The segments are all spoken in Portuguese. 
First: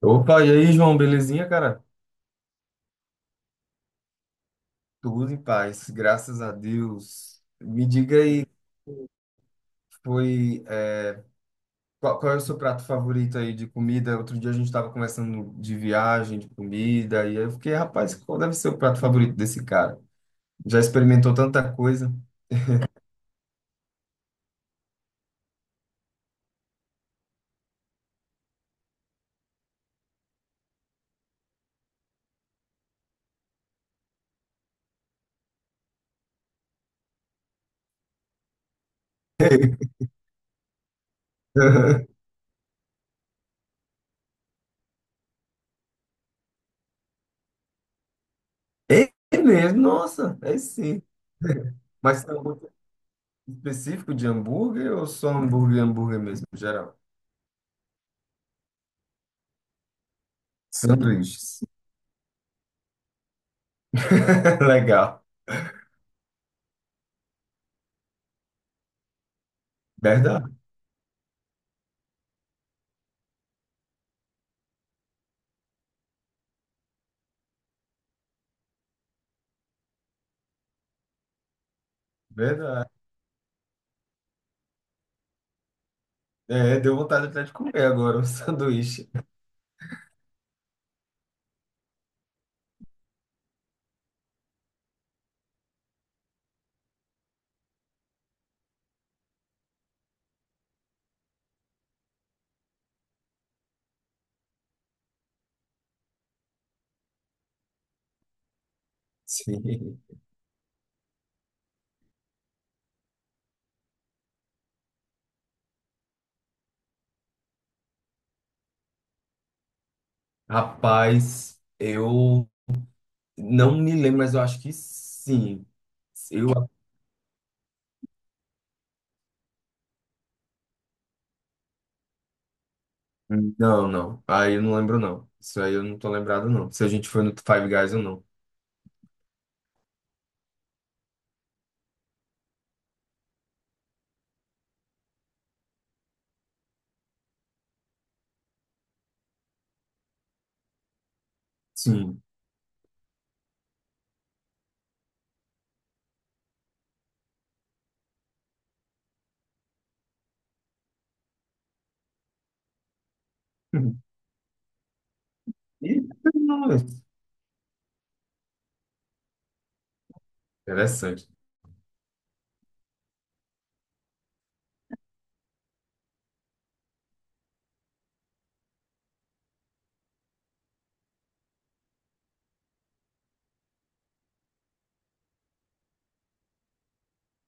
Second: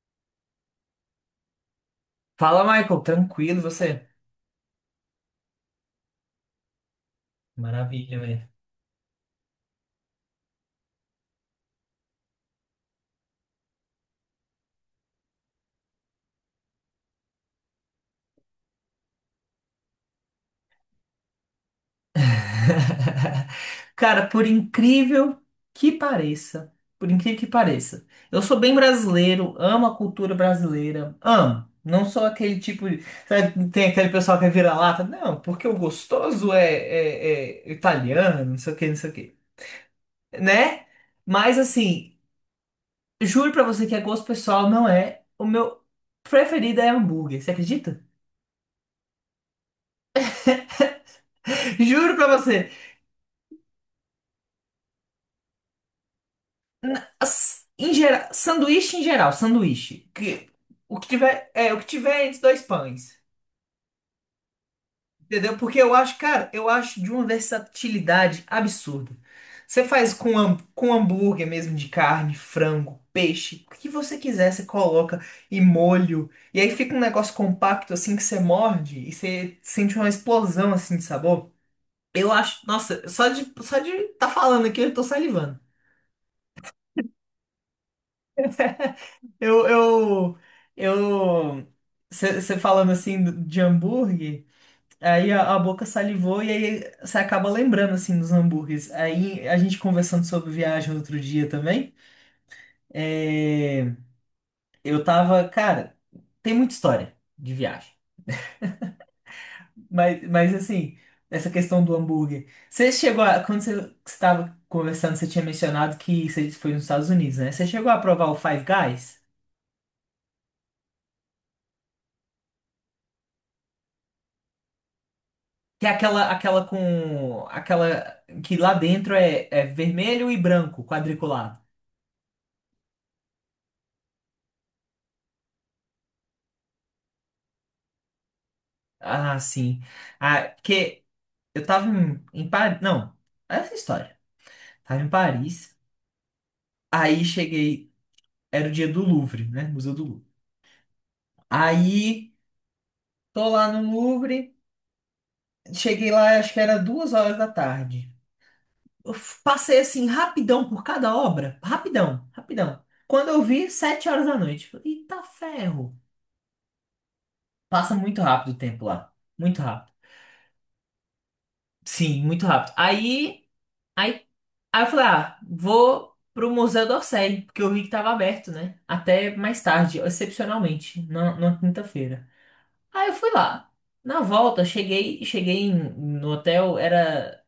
Opa, e aí, João, belezinha, cara? Fala, Michael, tranquilo e você? Tudo em paz, graças a Deus. Me diga Maravilha, aí, velho. foi, é, qual é o seu prato favorito aí de comida? Outro dia a gente estava conversando de viagem, de comida, e aí eu fiquei, rapaz, qual deve ser o prato favorito desse cara? Já experimentou tanta coisa. Cara, que pareça, por incrível que pareça, eu sou bem brasileiro, amo a cultura brasileira, amo. Não sou aquele tipo de. Sabe, tem aquele pessoal que é vira-lata. Não, porque o gostoso é italiano, não sei o que, não sei o que. Né? Mas assim, juro pra você que é gosto pessoal, não é. O meu preferido é hambúrguer, você acredita? É mesmo, nossa, é sim. Juro Mas tem pra algum você. específico de hambúrguer ou só hambúrguer, hambúrguer mesmo, geral? Em geral, sanduíche em geral, sanduíche, que o que tiver, Sanduíches. O que tiver entre dois pães. Legal, Entendeu? Porque eu acho, cara, eu acho de uma versatilidade absurda. Você faz com, verdade, ham- com hambúrguer mesmo de carne, frango, peixe, o que você quiser, você coloca e molho. E aí fica um negócio compacto assim que você morde e você sente uma explosão assim de sabor. Eu acho, verdade. nossa, só de tá falando aqui eu tô salivando. É, deu vontade até de comer agora um sanduíche. Eu, eu, eu, você falando assim de hambúrguer, aí a boca salivou e aí você acaba lembrando assim dos hambúrgueres. Aí a gente conversando sobre viagem outro dia também, é, eu tava, cara, tem muita história de viagem, Sim. mas assim, essa questão do hambúrguer. Você chegou a, quando você estava conversando, você tinha mencionado que você foi nos Estados Unidos, né? Você chegou a provar o Five Guys? Rapaz, eu não me lembro, mas eu acho que sim. Que é aquela, Eu... aquela com. Aquela que lá dentro é vermelho e branco, quadriculado. Não, não. Aí eu não lembro, não. Isso aí eu não tô lembrado, não. Se a gente foi no Five Guys ou não. Ah, sim. Ah, porque eu tava em Paris. Não, essa é a história. Tava em Paris. Aí cheguei. Era o dia do Louvre, né? Museu do Louvre. Sim. Aí tô lá no Louvre. Cheguei lá, acho que era 2 horas da tarde. Eu passei assim, rapidão por cada obra. Rapidão, rapidão. Quando eu vi, sete horas da noite. Falei, "Eita ferro." Ih, Passa muito rápido o tempo lá. Muito rápido. interessante. Sim, muito rápido. Aí, aí, eu falei, ah, vou pro Museu d'Orsay, porque eu vi que tava aberto, né? Até mais tarde, excepcionalmente, na quinta-feira. Aí eu fui lá. Na volta, cheguei no hotel, era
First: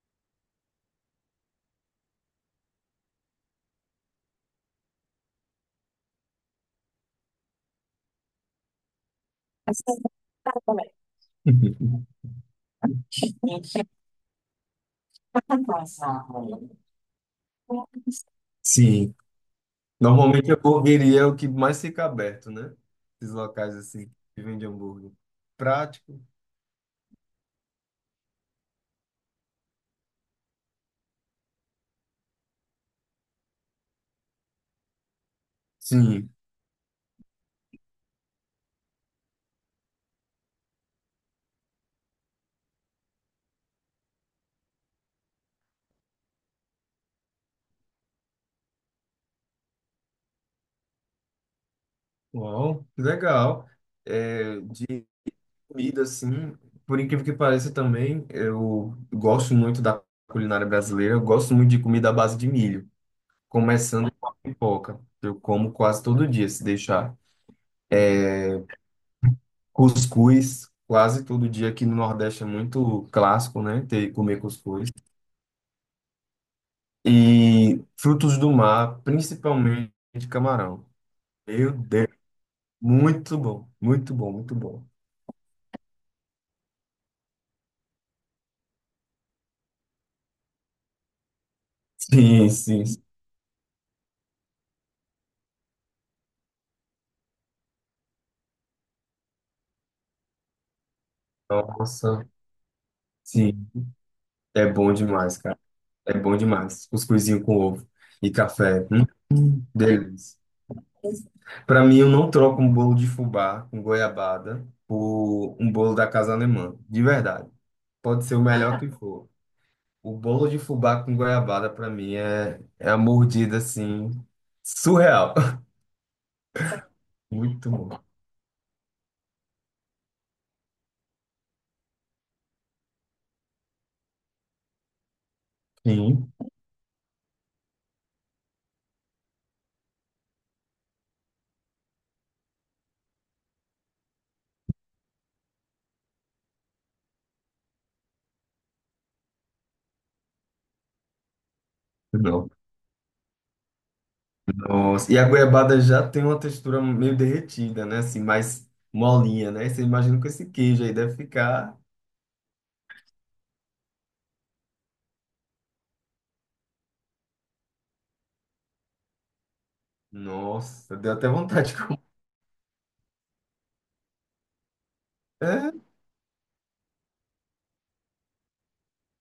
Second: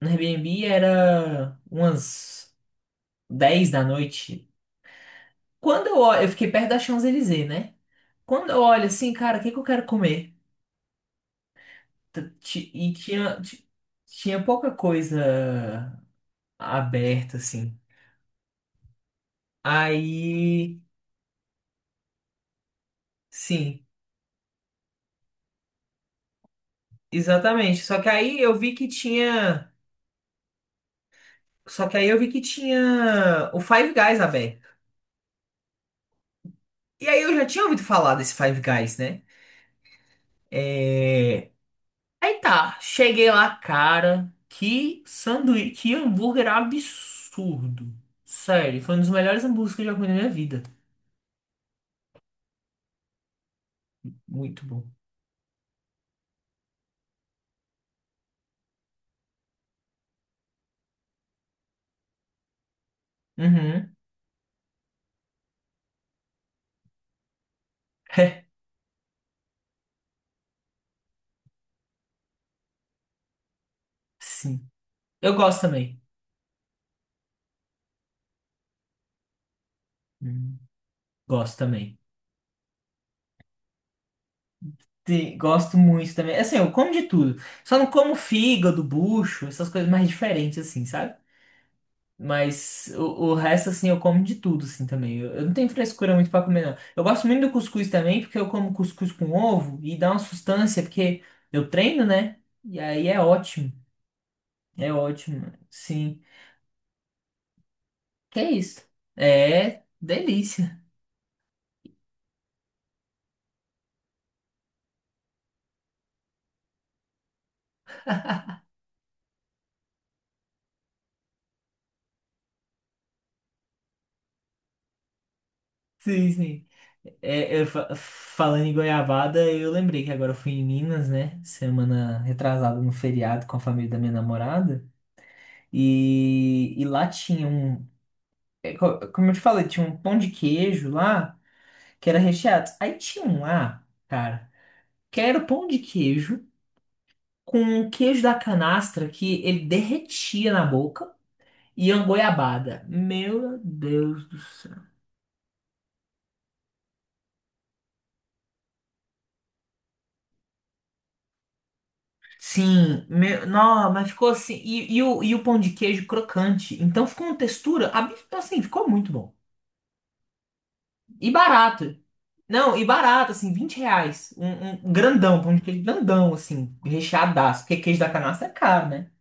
no Airbnb, era umas 10 da noite. Quando eu olho, eu fiquei perto da Champs-Élysées, né? Quando eu olho assim, cara, o que que eu quero comer? E tinha pouca coisa aberta, assim. Sim. Normalmente a Aí, hamburgueria é o que mais fica aberto, né? Esses locais sim, assim que vendem hambúrguer. Prático. exatamente. Só que aí eu vi que tinha o Five Guys aberto. Sim. E aí eu já tinha ouvido falar desse Five Guys, né? É... Aí tá, cheguei lá, cara, que sanduíche, que hambúrguer absurdo. Sério, foi um dos melhores hambúrgueres que eu já comi na minha vida. Uau, que legal. É, Muito bom. de Comida, assim, por incrível que pareça também, eu gosto muito da culinária brasileira, eu gosto muito de comida à base de milho, Uhum. começando com a pipoca. Eu como quase todo dia, se deixar. Cuscuz, quase todo dia aqui no Nordeste é muito clássico, né? Comer Sim. cuscuz. Eu gosto também. E frutos do mar, principalmente Uhum. camarão. Gosto Meu também. Deus, muito bom, muito bom, muito bom. Gosto muito também. Assim, eu como de tudo. Só não como fígado, bucho, essas coisas mais diferentes, assim, sabe? Sim, Mas sim, sim. o resto, assim, eu como de tudo, assim, também. Eu não tenho frescura muito pra comer, não. Eu gosto muito do cuscuz também, porque eu como cuscuz com ovo e dá uma sustância, porque eu treino, Nossa, né? E aí é sim, ótimo. é É bom demais, ótimo, cara. É sim. bom demais. Cuscuzinho com ovo e Que é café. isso? É Delícia. delícia. Para mim, eu não troco um bolo de fubá com goiabada por um bolo da Casa Alemã. De verdade. Pode ser o melhor que for. O bolo de fubá com goiabada, para mim, é a mordida, assim, surreal. Sim, sim. Eu Muito bom. falando em goiabada, eu lembrei que agora eu fui em Minas, né? Semana retrasada no feriado com a família da minha namorada. Sim. E lá tinha um. Como eu te falei, tinha um pão de queijo lá que era recheado. Aí tinha um lá, cara, que era pão de queijo com um queijo da canastra que ele derretia na boca e uma Não. goiabada. Meu Deus do céu. Nossa. E a goiabada já tem uma textura meio derretida, né? Assim, mais molinha, né? Você imagina com esse queijo aí, deve ficar... Sim, meu, não, mas ficou assim. E o pão de queijo crocante. Então ficou uma textura, assim, ficou muito bom. Nossa, deu até E vontade de barato. comer. Não, e barato, assim, R$ 20. Um grandão, pão de queijo grandão, assim, recheadaço. Porque queijo da canastra é caro, né?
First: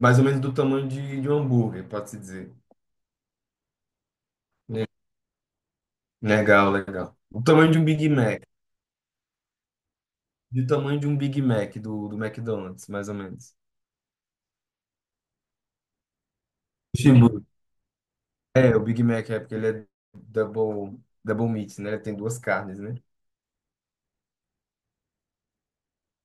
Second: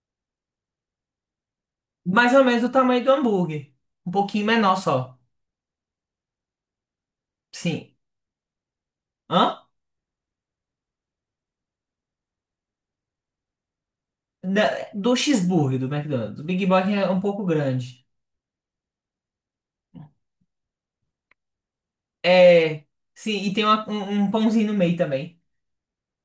Mais ou menos do tamanho de um hambúrguer, pode-se Mais ou dizer. menos o tamanho do hambúrguer. Um pouquinho menor Le- só. Legal, legal. O tamanho de um Sim. Big Mac. Hã? Do tamanho de um Big Mac do, do McDonald's, mais ou menos. Do cheeseburger do McDonald's. O Big Mac O é um cheeseburger. pouco grande. É, o Big Mac é porque ele é double, double meat, né? Tem duas carnes, É. né? Sim, e tem um pãozinho no meio também.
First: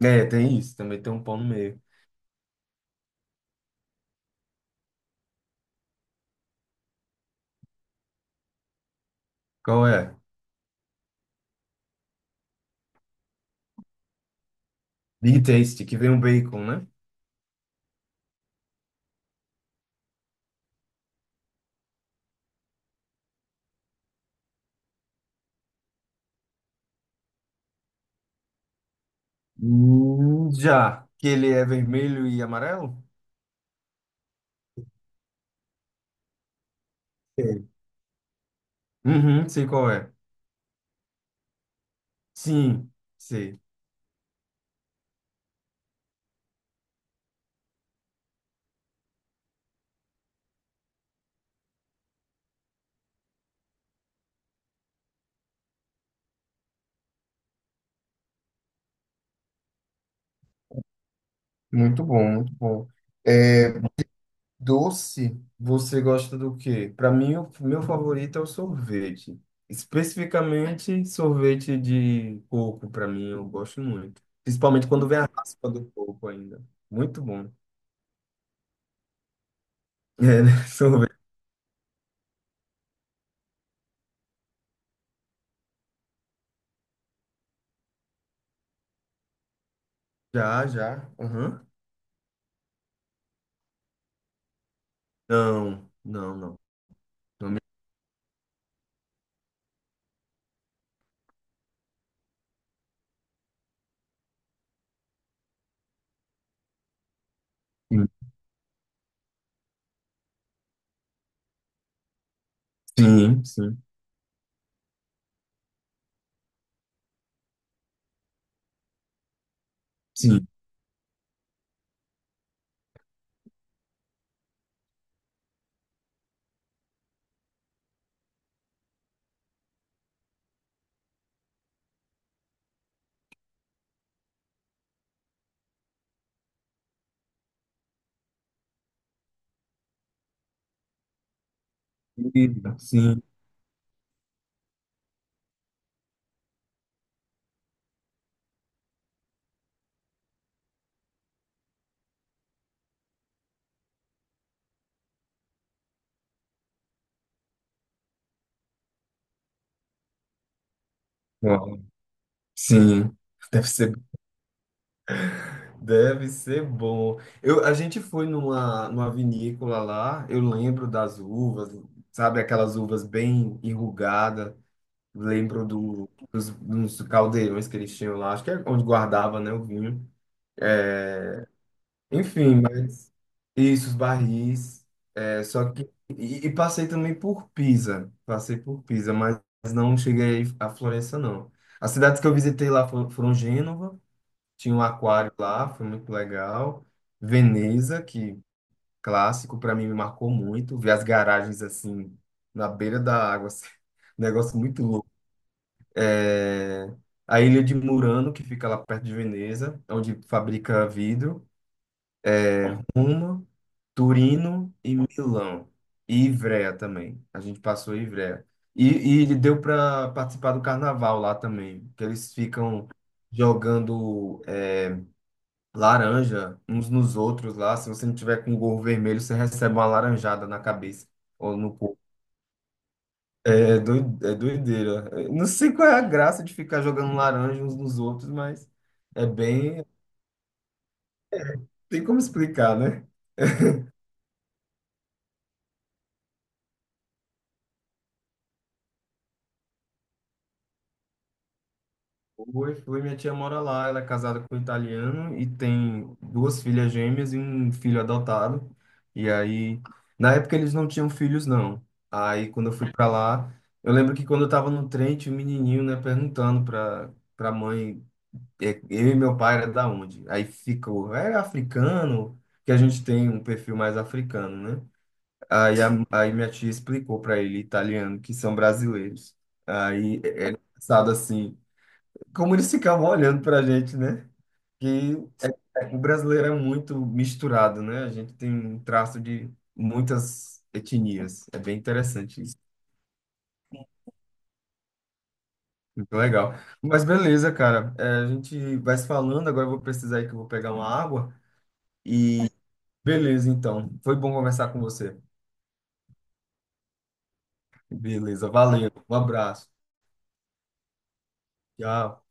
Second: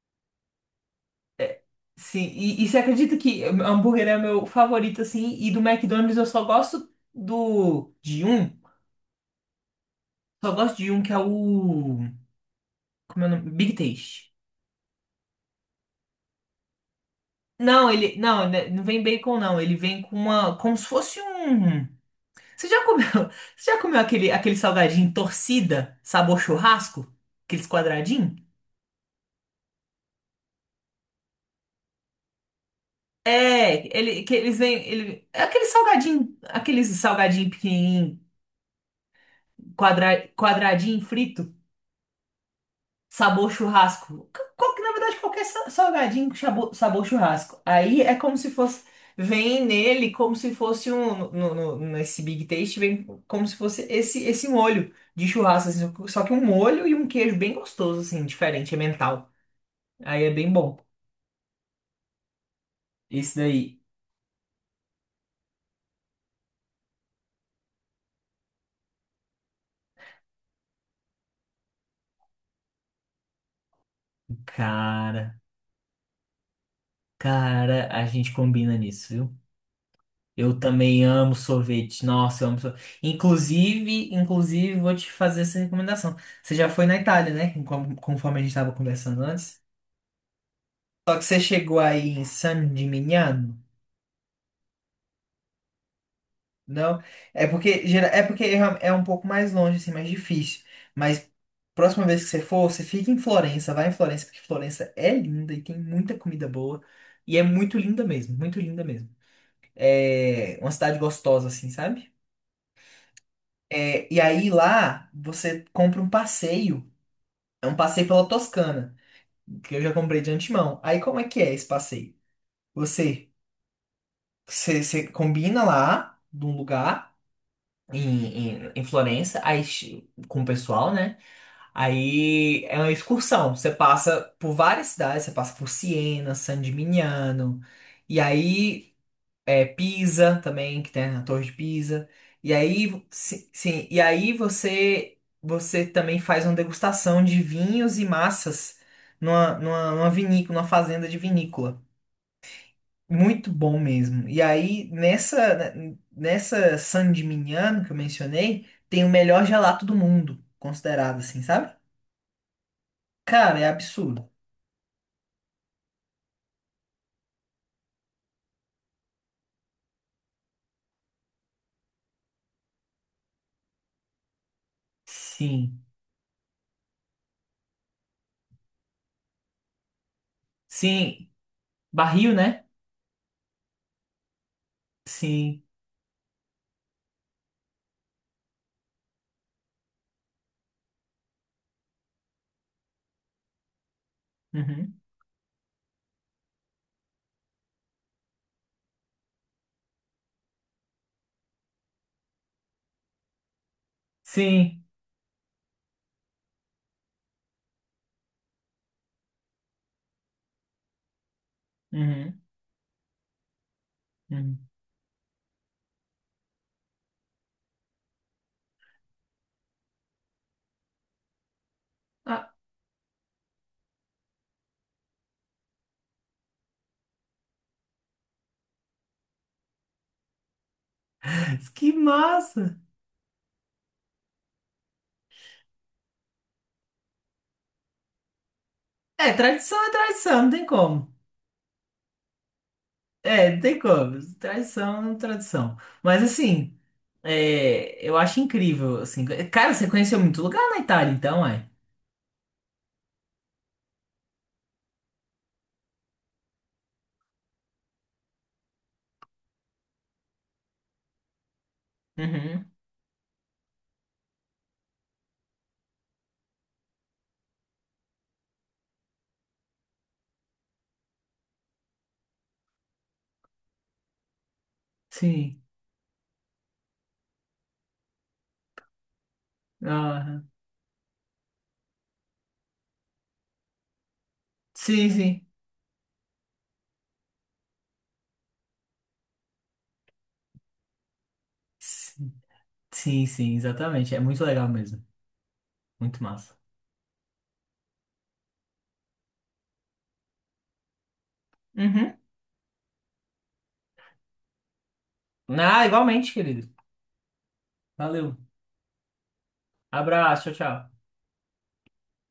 É, tem isso. Também tem um pão no meio. Sim, e você acredita que hambúrguer é meu favorito, assim, e do McDonald's eu só gosto do de um, Qual é? só gosto de um que é o, como é o nome? Big Taste. Big Tasty, que vem um bacon, né? Não, ele, não, né, não vem bacon não, ele vem com uma, como se fosse um, você já comeu, você já comeu aquele salgadinho torcida, sabor churrasco? Aqueles quadradinhos? Já. Que ele é vermelho e amarelo? É, ele, que eles vêm, ele, é aquele salgadinho Sei. pequenininho, Uhum, sei qual é. Quadradinho frito. Sim, Sabor sei. churrasco. Qual que, na verdade, qualquer salgadinho com sabor churrasco. Aí é como se fosse. Vem nele como se fosse um. Nesse Big Taste, vem como se fosse esse, molho de churrasco. Assim, só que um molho e um queijo bem gostoso, assim, diferente, é mental. Aí é bem bom. Muito bom, muito bom. Esse É, daí. doce, você gosta do quê? Para mim, o meu favorito é o sorvete. Especificamente, sorvete de coco, para mim, eu gosto muito. Principalmente quando vem a Cara, raspa do coco ainda. Muito bom. cara, a gente combina nisso, viu? É, né? Eu também Sorvete. amo sorvete. Nossa, eu amo sorvete. Inclusive, vou te fazer essa recomendação. Você já foi na Itália, né? Conforme a gente estava conversando antes. Já, já. Só que você Aham. chegou aí em San Gimignano, Não, não, não. não? É Não me- porque, gera- é porque é é um pouco mais longe, assim, mais difícil. Mas próxima vez que você for, você fica em Florença, vai em Florença, porque Florença é linda e tem muita comida boa. E é muito linda mesmo, muito linda mesmo. É uma cidade gostosa, assim, sabe? Sim, sim, É, e aí lá você compra um passeio. É um passeio pela Toscana, que eu já comprei de sim. antemão. Aí como é que é esse passeio? Você, você combina lá num lugar em Florença, aí com o pessoal, né? Aí é uma excursão. Você passa por várias cidades, você passa por Siena, San Gimignano, e aí Pisa também, que tem a Torre de Pisa. Sim, E sim. aí, Sim. Sim, e aí você também faz uma degustação de vinhos e massas numa vinícola, numa fazenda de vinícola. Muito bom mesmo. E aí, nessa San Gimignano que eu mencionei, tem o melhor gelato do mundo, considerado assim, sabe? Uau. Sim. Cara, Deve é ser absurdo. Deve ser bom. Eu, a gente foi numa, numa vinícola lá, eu lembro das uvas, sabe, aquelas uvas bem enrugadas, lembro Sim. do, dos, dos caldeirões que eles tinham lá, acho que é onde guardava, né, o vinho. Sim. Barril, Enfim, né? mas isso, os barris, é, Sim. só que... E, e passei também por Pisa, passei por Pisa, mas não cheguei a Florença, não. As cidades que eu visitei lá foram, foram Gênova, tinha um Uhum. aquário lá, foi muito legal. Veneza, que clássico, para mim me marcou muito. Ver as garagens assim, na beira da água, assim, um negócio muito Sim. louco. É, a ilha de Murano, que fica lá perto de Veneza, onde fabrica vidro. Uhum. Roma, Uhum. Turino e Milão. E Ivrea também. A gente passou em Ivrea. E deu para participar do carnaval lá também, que eles Ah, ficam jogando. É, laranja uns nos outros lá. Se você não tiver com gorro vermelho, você recebe uma laranjada na cabeça ou no que corpo. massa! É, é doideira. Eu não sei qual é a graça de ficar jogando laranja uns nos outros, mas é bem. É tradição, não tem como. Tem como explicar, né? É, não tem como. Tradição é tradição. Mas assim, eu acho incrível, assim. Cara, você conheceu muito lugar na Itália, então, é? Foi minha tia mora lá, ela é casada com um italiano e tem duas filhas gêmeas e um filho adotado. E aí, na época eles não tinham filhos, não. Aí, quando Uhum. eu fui pra lá, eu lembro que quando eu tava no trem, tinha um menininho, né, perguntando pra mãe, é, eu e meu pai era da onde? Aí ficou, é africano, que a gente tem um perfil mais africano, né? Sim. Aí minha tia explicou pra ele, italiano, que são brasileiros. Aí, é Aham. é engraçado assim como eles ficavam olhando para a gente, né? Sim, Que sim. o brasileiro é muito misturado, né? A gente tem um traço de muitas etnias. É bem Sim, interessante isso. sim, sim, exatamente. É muito legal mesmo. Muito Muito legal. massa. Mas beleza, cara. É, a gente vai se falando. Agora eu vou precisar ir que eu vou pegar uma água. Uhum. E beleza, então. Foi bom conversar com você. Ah, igualmente, querido. Valeu. Beleza, valeu. Um abraço. Abraço, tchau, tchau. Tchau.